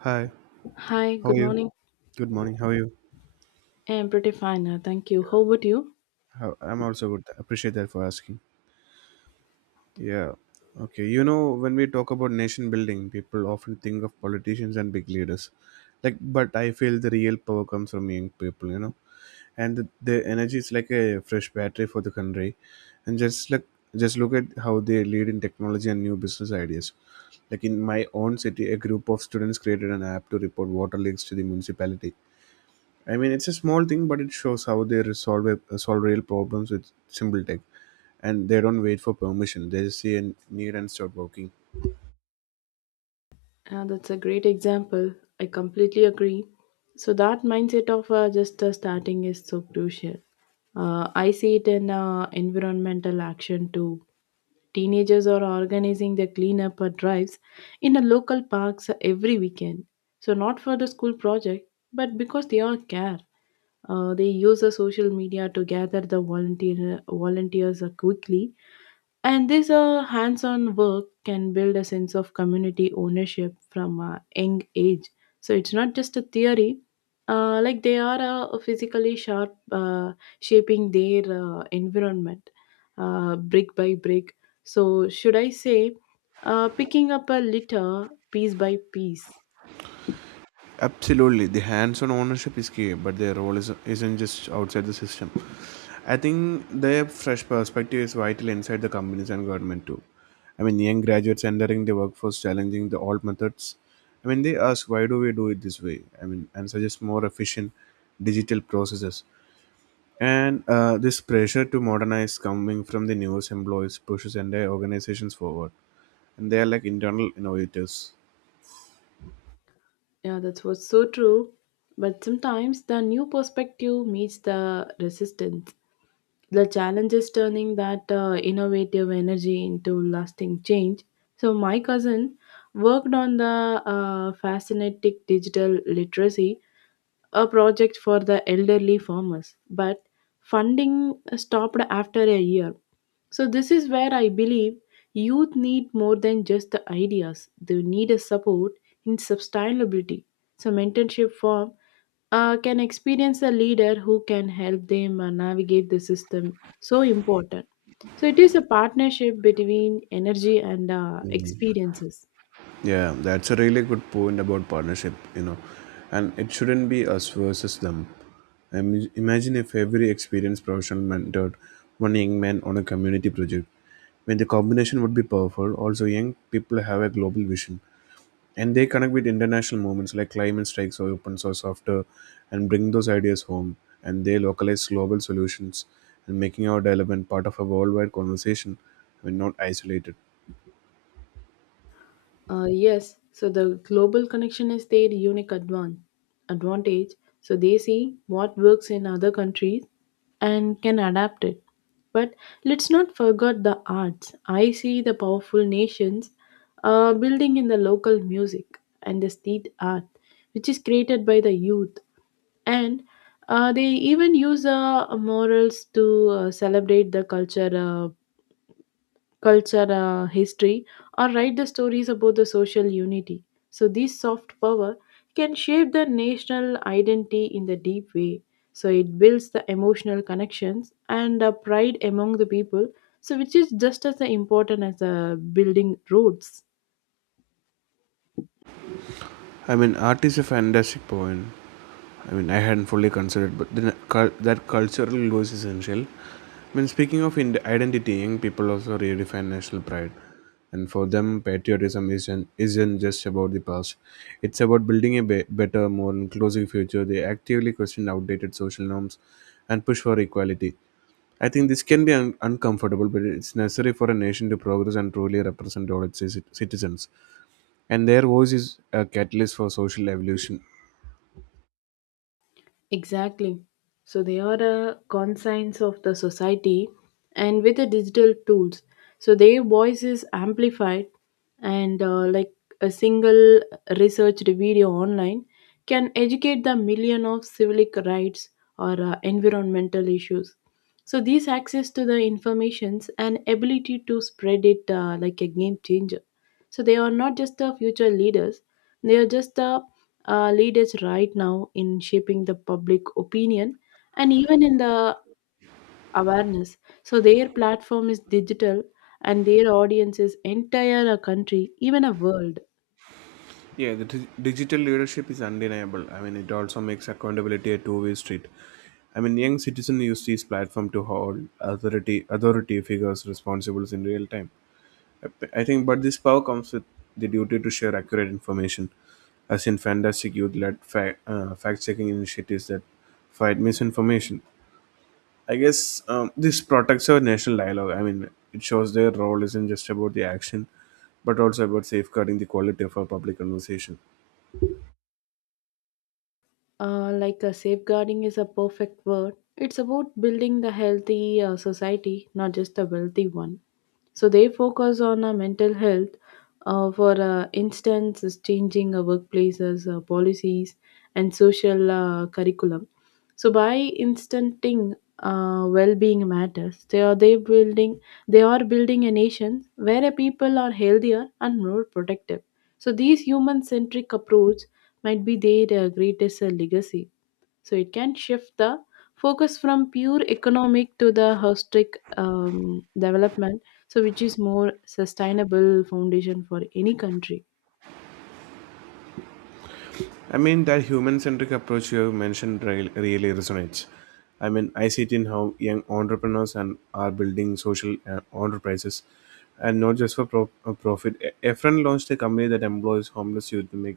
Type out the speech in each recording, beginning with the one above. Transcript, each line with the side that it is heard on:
right: Hi,
left: Hi,
right: how
left: good
right: are you?
left: morning.
right: Good morning. How are you?
left: I'm pretty fine, thank you. How about you?
right: I'm also good. Appreciate that for asking. Yeah. Okay. You know, when we talk about nation building, people often think of politicians and big leaders. Like, but I feel the real power comes from young people. You know, and the energy is like a fresh battery for the country. And just like, just look at how they lead in technology and new business ideas. Like in my own city, a group of students created an app to report water leaks to the municipality. I mean, it's a small thing, but it shows how they solve real problems with simple tech, and they don't wait for permission. They just see a need and start working.
left: That's a great example. I completely agree. So that mindset of just starting is so crucial. I see it in environmental action too. Teenagers are organizing their cleanup drives in the local parks every weekend. So not for the school project, but because they all care. They use the social media to gather the volunteers quickly. And this hands on work can build a sense of community ownership from a young age. So it's not just a theory, like they are physically sharp, shaping their environment brick by brick. So, should I say, picking up a litter piece by piece?
right: Absolutely, the hands-on ownership is key, but their isn't just outside the system. I think their fresh perspective is vital inside the companies and government too. I mean, young graduates entering the workforce challenging the old methods. I mean, they ask, why do we do it this way? I mean, and suggest more efficient digital processes. And this pressure to modernize coming from the newest employees pushes entire organizations forward. And they are like internal innovators.
left: Yeah, that's what's so true. But sometimes the new perspective meets the resistance. The challenge is turning that innovative energy into lasting change. So, my cousin worked on the fascinating digital literacy a project for the elderly farmers, but funding stopped after a year. So, this is where I believe youth need more than just the ideas, they need a support in sustainability. So, mentorship firm can experience a leader who can help them navigate the system. So important. So, it is a partnership between energy and
right: Mhm.
left: experiences.
right: Yeah, that's a really good point about partnership, you know. And it shouldn't be us versus them. Imagine if every experienced professional mentored one young man on a community project. When the combination would be powerful, also young people have a global vision, and they connect with international movements like climate strikes or open source software and bring those ideas home, and they localize global solutions and making our development part of a worldwide conversation, I not isolated.
left: Yes, so the global connection is their unique advantage. So they see what works in other countries and can adapt it. But let's not forget the arts. I see the powerful nations building in the local music and the street art, which is created by the youth. And they even use morals to celebrate the culture, history, or write the stories about the social unity. So this soft power can shape the national identity in the deep way. So it builds the emotional connections and pride among the people. So which is just as important as building roads.
right: I mean art is a fantastic point. I mean, I hadn't fully considered, but then that cultural glue is essential. When speaking of identity, young people also redefine national pride, and for them, patriotism isn't just about the past. It's about building a better, more inclusive future. They actively question outdated social norms and push for equality. I think this can be uncomfortable, but it's necessary for a nation to progress and truly represent all its citizens. And their voice is a catalyst for social evolution.
left: Exactly. So they are a conscience of the society and with the digital tools. So their voice is amplified and like a single researched video online can educate the million of civic rights or environmental issues. So this access to the informations and ability to spread it like a game changer. So they are not just the future leaders, they are just the leaders right now in shaping the public opinion and even in the awareness. So their platform is digital and their audience is entire a country, even a world.
right: Yeah, the digital leadership is undeniable. I mean, it also makes accountability a two-way street. I mean, young citizens use these platform to hold authority figures responsible in real time. I think, but this power comes with the duty to share accurate information, as in fantastic youth-led fact-checking initiatives that fight misinformation. I guess this protects our national dialogue. I mean, it shows their role isn't just about the action, but also about safeguarding the quality of our public conversation.
left: Like a safeguarding is a perfect word. It's about building the healthy society, not just a wealthy one. So they focus on mental health, for instance, is changing workplaces, policies, and social curriculum. So by instanting well-being matters, they are building a nation where a people are healthier and more protective. So these human-centric approach might be their greatest legacy. So it can shift the focus from pure economic to the holistic development. So which is more sustainable foundation for any country.
right: I mean, that human centric approach you have mentioned really resonates. I mean, I see it in how young entrepreneurs and are building social enterprises and not just for profit. A friend launched a company that employs homeless youth to make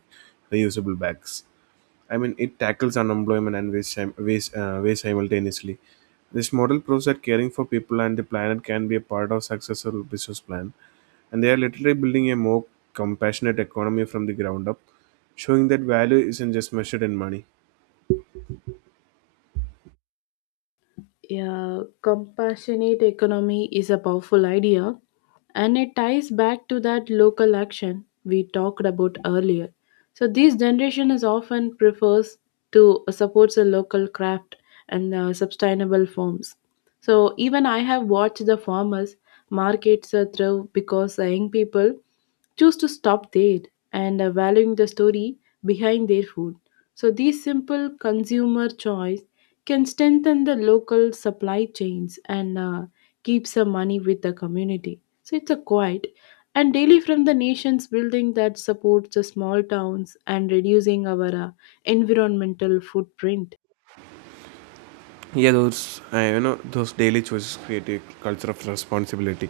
right: reusable bags. I mean, it tackles unemployment and waste, waste simultaneously. This model proves that caring for people and the planet can be a part of successful business plan, and they are literally building a more compassionate economy from the ground up, showing that value isn't just measured in money.
left: Yeah, compassionate economy is a powerful idea, and it ties back to that local action we talked about earlier. So this generation is often prefers to supports a local craft and sustainable forms. So even I have watched the farmers markets through because the young people choose to stop there and valuing the story behind their food. So these simple consumer choice can strengthen the local supply chains and keep some money with the community. So it's a quiet and daily from the nation's building that supports the small towns and reducing our environmental footprint.
right: Yeah, those those daily choices create a culture of responsibility.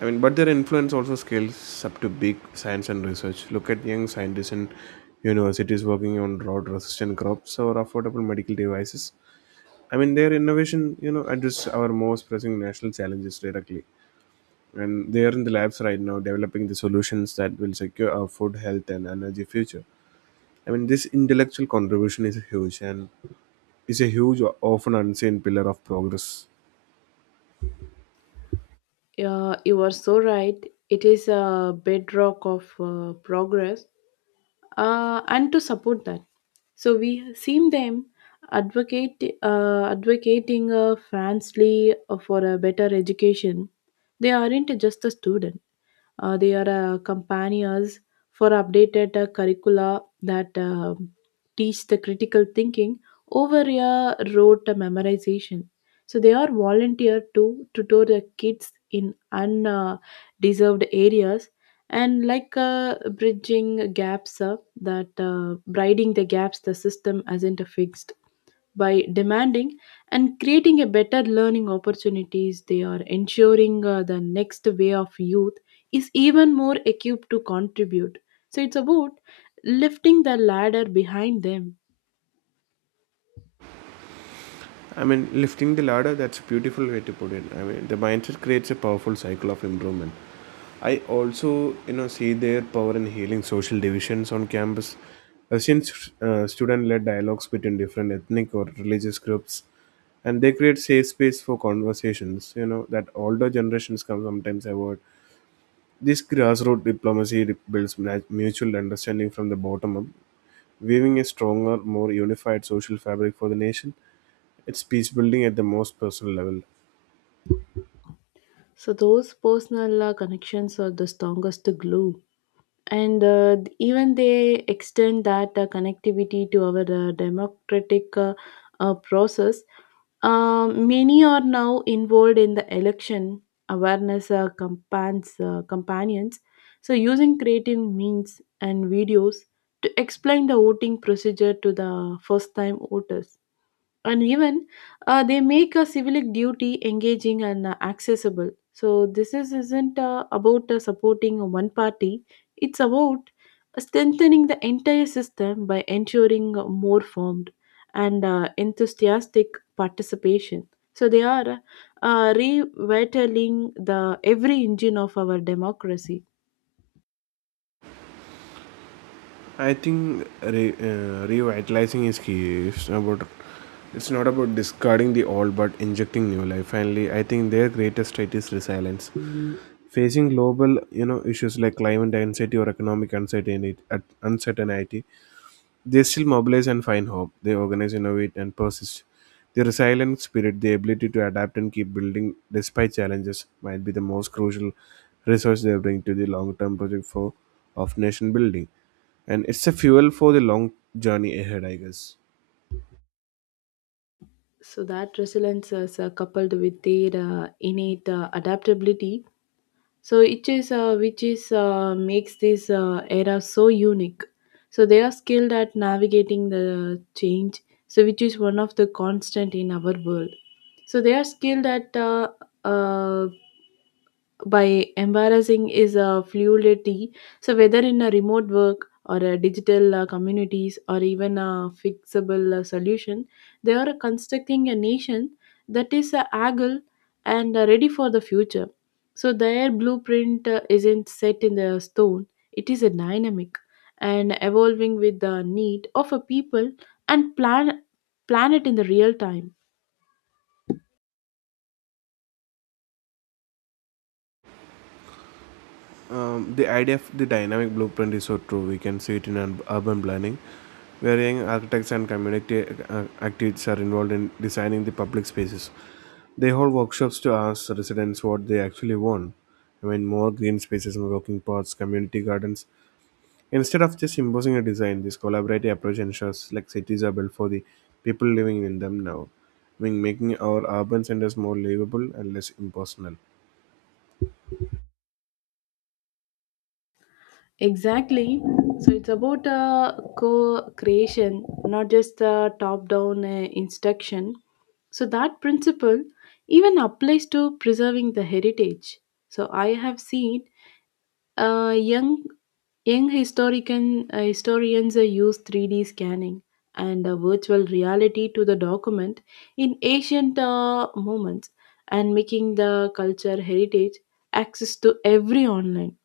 right: I mean, but their influence also scales up to big science and research. Look at young scientists in universities working on drought-resistant crops or affordable medical devices. I mean, their innovation, you know, address our most pressing national challenges directly. And they are in the labs right now developing the solutions that will secure our food, health, and energy future. I mean, this intellectual contribution is huge and is a huge, often unseen pillar of progress.
left: You are so right. It is a bedrock of progress, and to support that, so we seen them advocate advocating frankly for a better education. They aren't just a student. They are companions for updated curricula that teach the critical thinking over a rote memorization. So they are volunteer to tutor the kids in undeserved areas, and like bridging the gaps the system hasn't fixed by demanding and creating a better learning opportunities. They are ensuring the next wave of youth is even more equipped to contribute. So it's about lifting the ladder behind them.
right: I mean, lifting the ladder, that's a beautiful way to put it. I mean, the mindset creates a powerful cycle of improvement. I also, you know, see their power in healing social divisions on campus. I've seen student-led dialogues between different ethnic or religious groups, and they create safe space for conversations you know that older generations can sometimes avoid. This grassroots diplomacy mutual understanding from the bottom up, weaving a stronger, more unified social fabric for the nation. It's peace building at the most personal level.
left: So those personal connections are the strongest glue. And even they extend that connectivity to our democratic process. Many are now involved in the election awareness campaigns, companions. So, using creative means and videos to explain the voting procedure to the first time voters, and even they make a civic duty engaging and accessible. So this isn't about supporting one party. It's about strengthening the entire system by ensuring a more formed and enthusiastic participation. So they are revitalizing the every engine of our democracy.
right: I think revitalizing is key. It's not about discarding the old, but injecting new life. Finally, I think their greatest threat is resilience. Facing global, you know, issues like climate anxiety or uncertainty, they still mobilize and find hope. They organize, innovate, and persist. Their resilient spirit, the ability to adapt and keep building despite challenges, might be the most crucial resource they bring to the long-term project for of nation building. And it's a fuel for the long journey ahead, I guess.
left: So that resilience is coupled with their innate adaptability. So it is which is makes this era so unique. So they are skilled at navigating the change, so which is one of the constant in our world. So they are skilled at uh, by embarrassing is a fluidity. So whether in a remote work or a digital communities or even a fixable solution, they are constructing a nation that is agile and ready for the future. So their blueprint isn't set in the stone; it is a dynamic and evolving with the need of a people and planet in the real time.
right: The idea of the dynamic blueprint is so true. We can see it in urban planning, where young architects and community activists are involved in designing the public spaces. They hold workshops to ask residents what they actually want. I mean, more green spaces and walking paths, community gardens. Instead of just imposing a design, this collaborative approach ensures like cities are built for the people living in them now. I mean, making our urban centers more livable and less impersonal.
left: Exactly. So it's about co-creation, not just top-down instruction. So that principle even applies to preserving the heritage. So I have seen uh, young young historians use 3D scanning and virtual reality to the document in ancient moments, and making the culture heritage access to every online,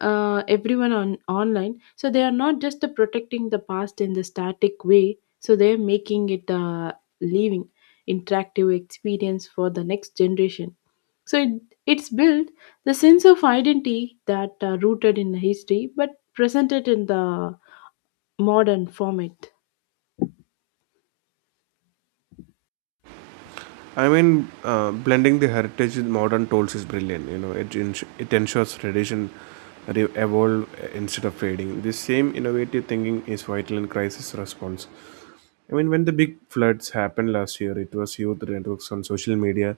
left: everyone on online. So they are not just protecting the past in the static way, so they're making it a living interactive experience for the next generation. So it's built the sense of identity that are rooted in the history but presented in the modern format.
right: I mean, blending the heritage with modern tools is brilliant. You know, it it ensures tradition evolve instead of fading. The same innovative thinking is vital in crisis response. I mean, when the big floods happened last year, it was youth networks on social media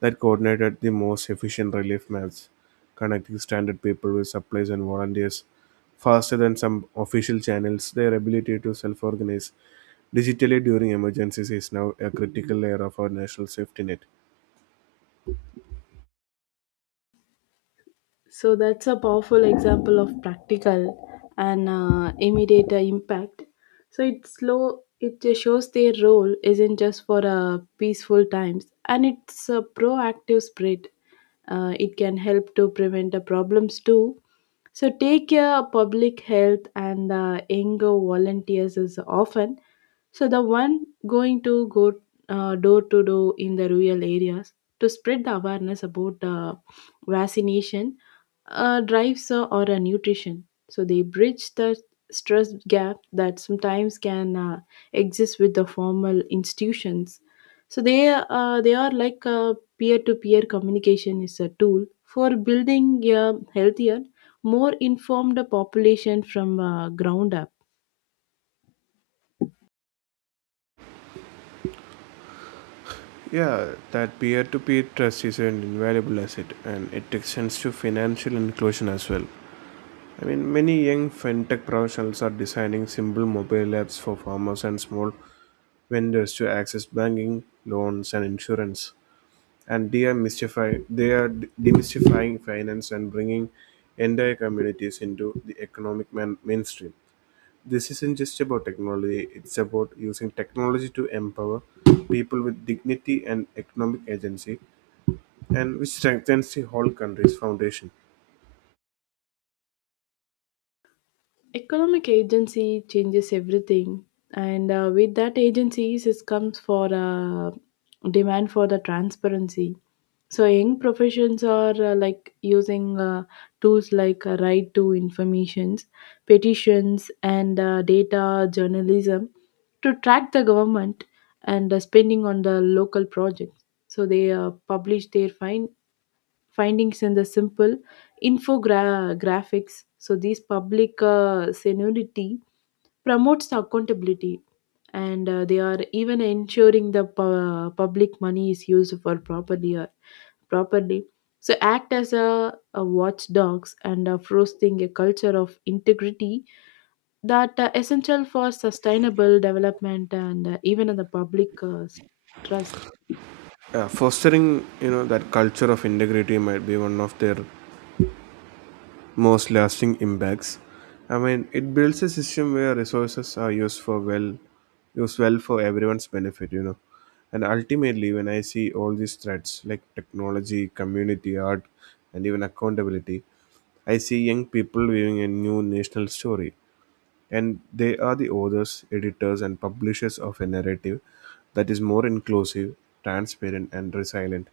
right: that coordinated the most efficient relief maps, connecting stranded people with supplies and volunteers faster than some official channels. Their ability to self organize digitally during emergencies is now a critical layer of our national safety net.
left: So that's a powerful example of practical and immediate impact. So it's slow. It just shows their role isn't just for peaceful times, and it's a proactive spread. It can help to prevent the problems too. So, take care public health and the younger volunteers is often so the one going to go door to door in the rural areas to spread the awareness about the vaccination drives or nutrition. So they bridge the stress gap that sometimes can exist with the formal institutions. So they are like a peer to peer communication is a tool for building a healthier, more informed population from ground up.
right: Yeah, that peer to peer trust is an invaluable asset, and it extends to financial inclusion as well. I mean, many young fintech professionals are designing simple mobile apps for farmers and small vendors to access banking, loans, and insurance. And they are, they are demystifying finance and bringing entire communities into the economic mainstream. This isn't just about technology, it's about using technology to empower people with dignity and economic agency, and which strengthens the whole country's foundation.
left: Economic agency changes everything, and with that agencies, it comes for demand for the transparency. So young professions are like using tools like right to informations, petitions, and data journalism to track the government and spending on the local projects. So they publish their findings in the simple infographics. So these public seniority promotes the accountability, and they are even ensuring the public money is used for properly. So act as a watchdogs, and fostering a culture of integrity that essential for sustainable development, and even in the public trust.
right: Fostering, you know, that culture of integrity might be one of their most lasting impacts. I mean, it builds a system where resources are used well for everyone's benefit, you know. And ultimately, when I see all these threats like technology, community, art, and even accountability, I see young people weaving a new national story, and they are the authors, editors, and publishers of a narrative that is more inclusive, transparent, and resilient,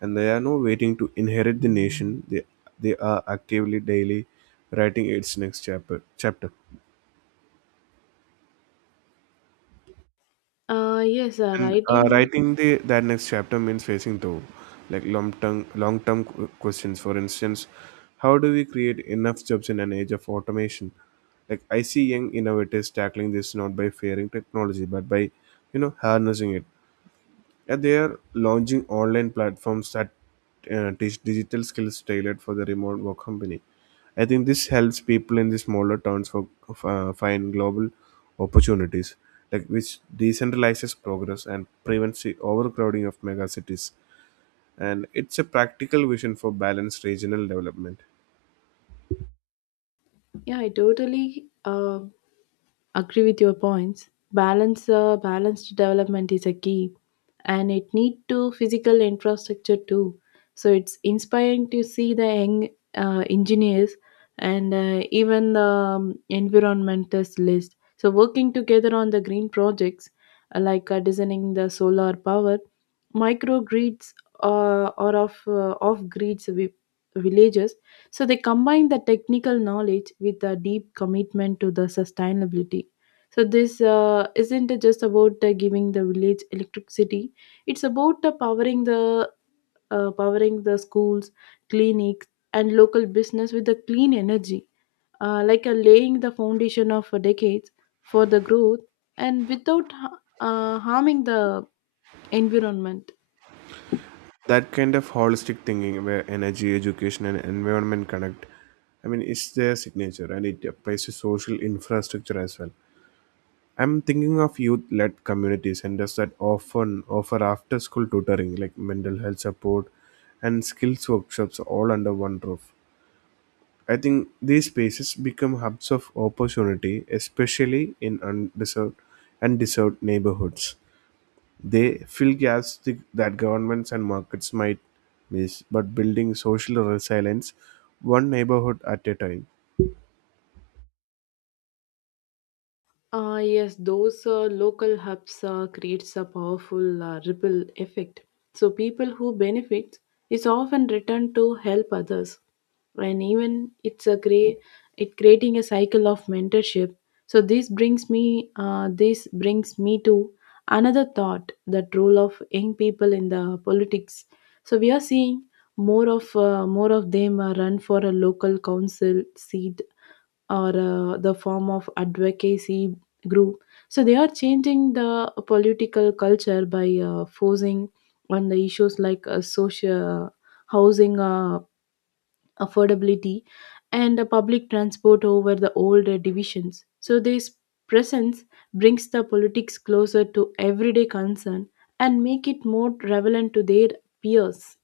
right: and they are now waiting to inherit the nation. They are actively daily writing its next chapter.
left: Yes,
right: And
left: writing.
right: writing the that next chapter means facing though, like long term questions. For instance, how do we create enough jobs in an age of automation? Like I see young innovators tackling this not by fearing technology, but by you know harnessing it. Yeah, they are launching online platforms that teach digital skills tailored for the remote work company. I think this helps people in the smaller towns for find global opportunities, like which decentralizes progress and prevents the overcrowding of mega cities. And it's a practical vision for balanced regional development.
left: Yeah, I totally agree with your points. Balanced development is a key, and it need to physical infrastructure too. So it's inspiring to see the young engineers and even the environmentalists list so working together on the green projects, like designing the solar power microgrids, or of off grids villages. So they combine the technical knowledge with a deep commitment to the sustainability. So this isn't just about giving the village electricity. It's about powering the schools, clinics, and local business with the clean energy, like laying the foundation of decades for the growth, and without harming the environment.
right: That kind of holistic thinking, where energy, education, and environment connect, I mean, it's their signature, and it applies to social infrastructure as well. I'm thinking of youth-led community centers that often offer after-school tutoring, like mental health support and skills workshops, all under one roof. I think these spaces become hubs of opportunity, especially in undeserved and deserved neighborhoods. They fill gaps that governments and markets might miss, but building social resilience one neighborhood at a time.
left: Yes, those local hubs creates a powerful ripple effect. So people who benefit is often returned to help others, and even it's a great it creating a cycle of mentorship. So this brings me to another thought: that role of young people in the politics. So we are seeing more of them run for a local council seat, or the form of advocacy group. So they are changing the political culture by forcing on the issues like social housing affordability and public transport over the old divisions. So this presence brings the politics closer to everyday concern and make it more relevant to their peers.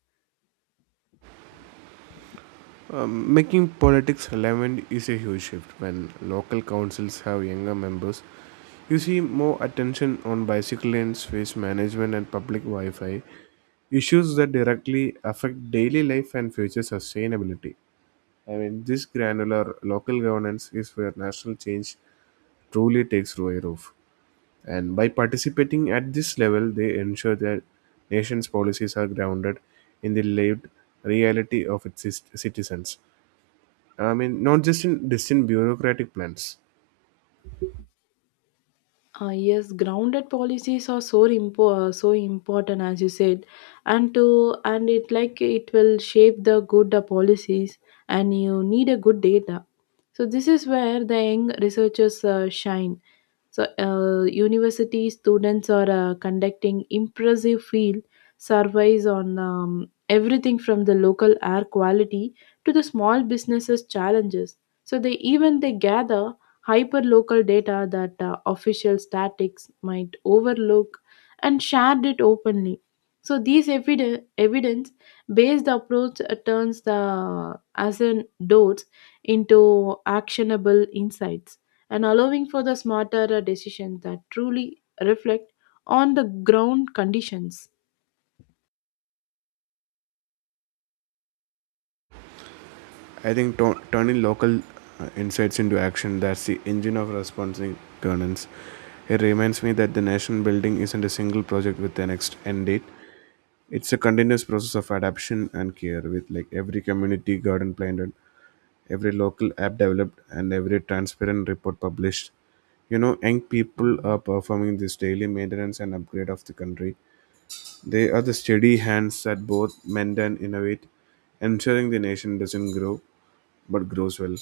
right: Making politics relevant is a huge shift. When local councils have younger members, you see more attention on bicycle lanes, waste management, and public Wi Fi issues that directly affect daily life and future sustainability. I mean, this granular local governance is where national change truly takes root of. And by participating at this level, they ensure that nation's policies are grounded in the lived reality of its citizens, I mean, not just in distant bureaucratic plans.
left: Yes, grounded policies are so important as you said, and to and it like it will shape the good policies, and you need a good data. So this is where the young researchers shine. So university students are conducting impressive field surveys on everything from the local air quality to the small businesses challenges. So they even they gather hyperlocal data that official statics might overlook and shared it openly. So these evidence-based approach turns the anecdotes into actionable insights and allowing for the smarter decisions that truly reflect on the ground conditions.
right: I think turning local insights into action, that's the engine of responsive governance. It reminds me that the nation building isn't a single project with an next end date. It's a continuous process of adaptation and care with like every community garden planted, every local app developed, and every transparent report published. You know, young people are performing this daily maintenance and upgrade of the country. They are the steady hands that both mend and innovate, ensuring the nation doesn't grow but grows well.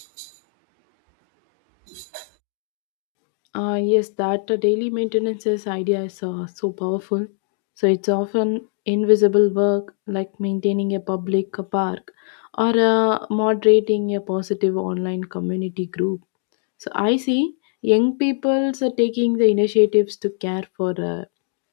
left: Yes, that daily maintenances idea is so powerful. So it's often invisible work like maintaining a public park or moderating a positive online community group. So I see young people are taking the initiatives to care for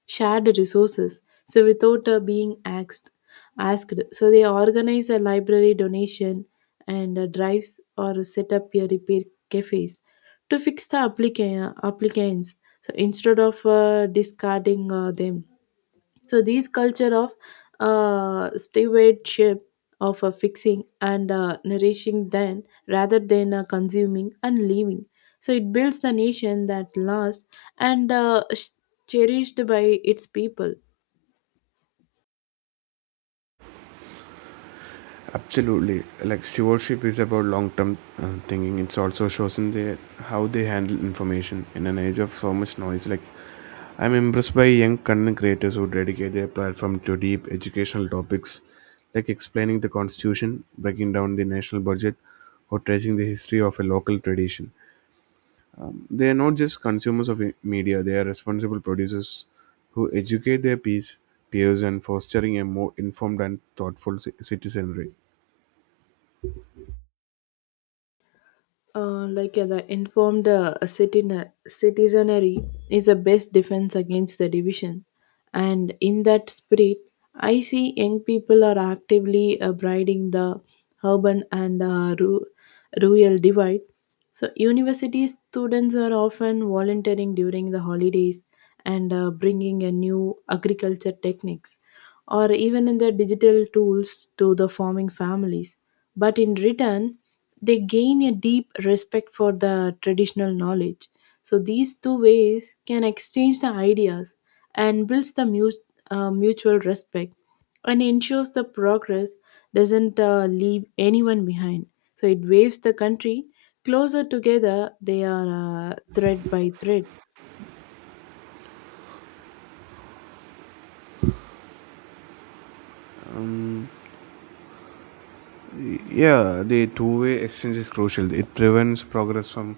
left: shared resources. So without being asked, so they organize a library donation and drives or set up a repair cafes to fix the applicants. So instead of discarding them, so these culture of stewardship of fixing and nourishing then rather than consuming and leaving so it builds the nation that lasts and cherished by its people.
right: Absolutely, like stewardship is about long-term thinking. It's also shows in the how they handle information in an age of so much noise. Like I'm impressed by young content creators who dedicate their platform to deep educational topics, like explaining the constitution, breaking down the national budget, or tracing the history of a local tradition. They are not just consumers of media, they are responsible producers who educate their peers and fostering a more informed and thoughtful citizenry.
left: Yeah, the informed citizenry is the best defense against the division. And in that spirit, I see young people are actively bridging the urban and rural divide. So, university students are often volunteering during the holidays and bringing a new agriculture techniques or even in the digital tools to the farming families. But in return, they gain a deep respect for the traditional knowledge so these two ways can exchange the ideas and builds the mutual respect and ensures the progress doesn't leave anyone behind so it waves the country closer together they are thread by thread.
right: Um, yeah, the two-way exchange is crucial. It prevents progress from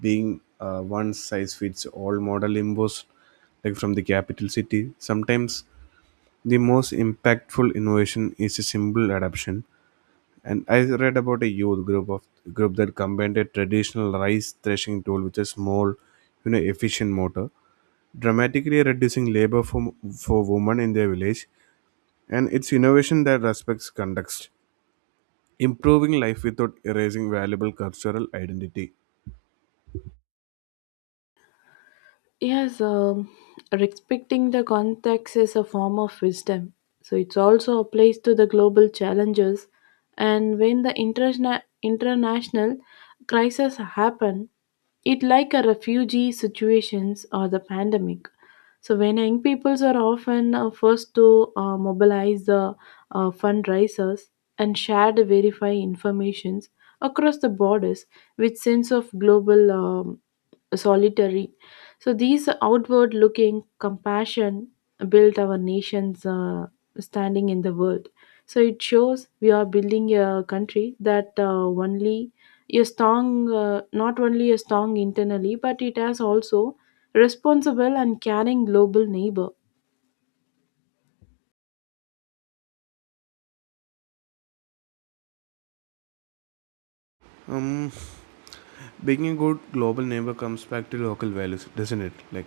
right: being one size fits all model imposed like from the capital city. Sometimes the most impactful innovation is a simple adaptation. And I read about a youth group of group that combined a traditional rice threshing tool with a small, you know, efficient motor, dramatically reducing labor for women in their village. And it's innovation that respects context, improving life without erasing valuable cultural identity.
left: Yes, respecting the context is a form of wisdom. So it also applies to the global challenges. And when the international crises happen, it like a refugee situations or the pandemic. So when young peoples are often first to mobilize the fundraisers and share the verify informations across the borders with sense of global solitary. So these outward looking compassion built our nation's standing in the world. So it shows we are building a country that only is strong, not only is strong internally, but it has also responsible and caring global neighbor.
right: Um, being a good global neighbor comes back to local values, doesn't it? Like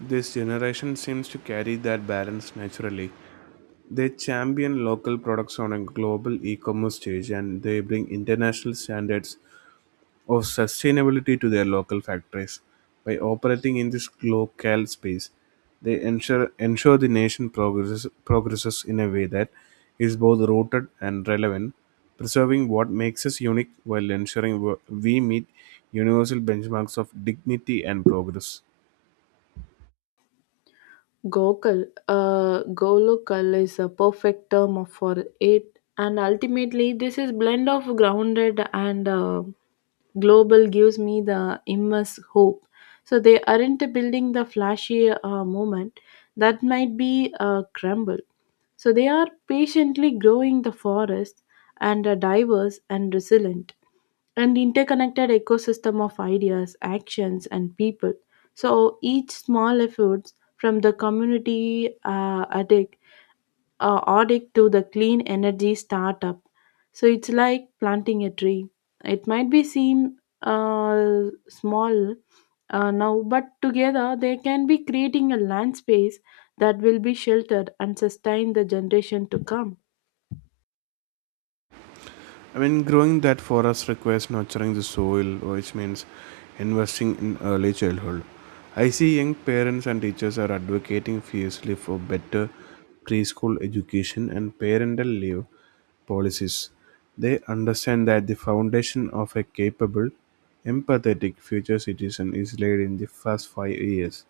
right: this generation seems to carry that balance naturally. They champion local products on a global e commerce stage, and they bring international standards of sustainability to their local factories. By operating in this local space, they ensure the progresses in a way that is both rooted and relevant, preserving what makes us unique while ensuring we meet universal benchmarks of dignity and progress.
left: Golokal is a perfect term for it, and ultimately this is blend of grounded and global gives me the immense hope. So they aren't building the flashy moment that might be a crumble. So they are patiently growing the forest and are diverse and resilient and interconnected ecosystem of ideas, actions, and people. So each small efforts from the community addict to the clean energy startup. So it's like planting a tree. It might be seem small now, but together they can be creating a land space that will be sheltered and sustain the generation to come.
right: I mean, growing that for us requires nurturing the soil, which means investing in early childhood. I see young parents and teachers are advocating fiercely for better preschool education and parental leave policies. They understand that the foundation of a capable, empathetic future citizen is laid in the first 5 years.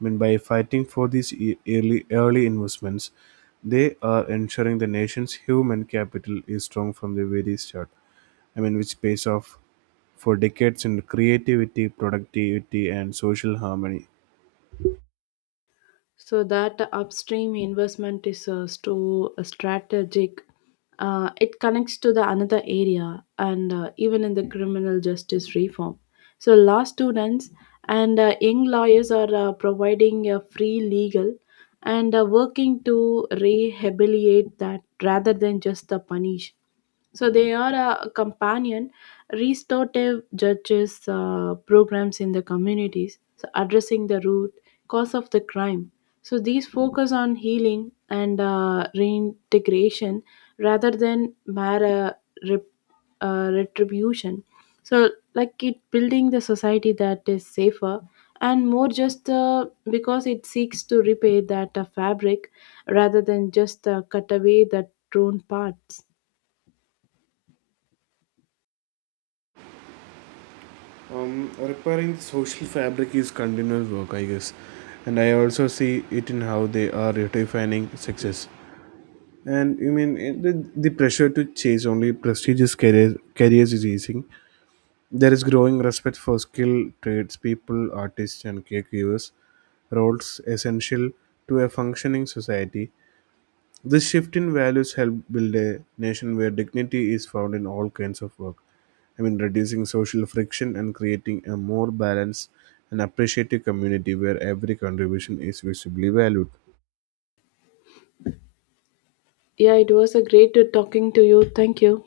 right: I mean, by fighting for these early investments, they are ensuring the nation's human capital is strong from the very start. I mean, which pays off for decades in creativity, productivity, and social harmony.
left: So that upstream investment is so strategic it connects to the another area and even in the criminal justice reform so law students and young lawyers are providing a free legal and working to rehabilitate that rather than just the punish so they are a companion restorative judges programs in the communities, so addressing the root cause of the crime. So these focus on healing and reintegration rather than mere rep- retribution. So like it building the society that is safer and more just because it seeks to repair that fabric rather than just cut away the torn parts.
right: Repairing the social fabric is continuous work, I guess, and I also see it in how they are redefining success. And you mean the pressure to chase only prestigious careers is easing. There is growing respect for skilled tradespeople, artists, and caregivers, roles essential to a functioning society. This shift in values helped build a nation where dignity is found in all kinds of work. I mean, reducing social friction and creating a more balanced and appreciative community where every contribution is visibly valued.
left: Yeah, it was a great talking to you. Thank you.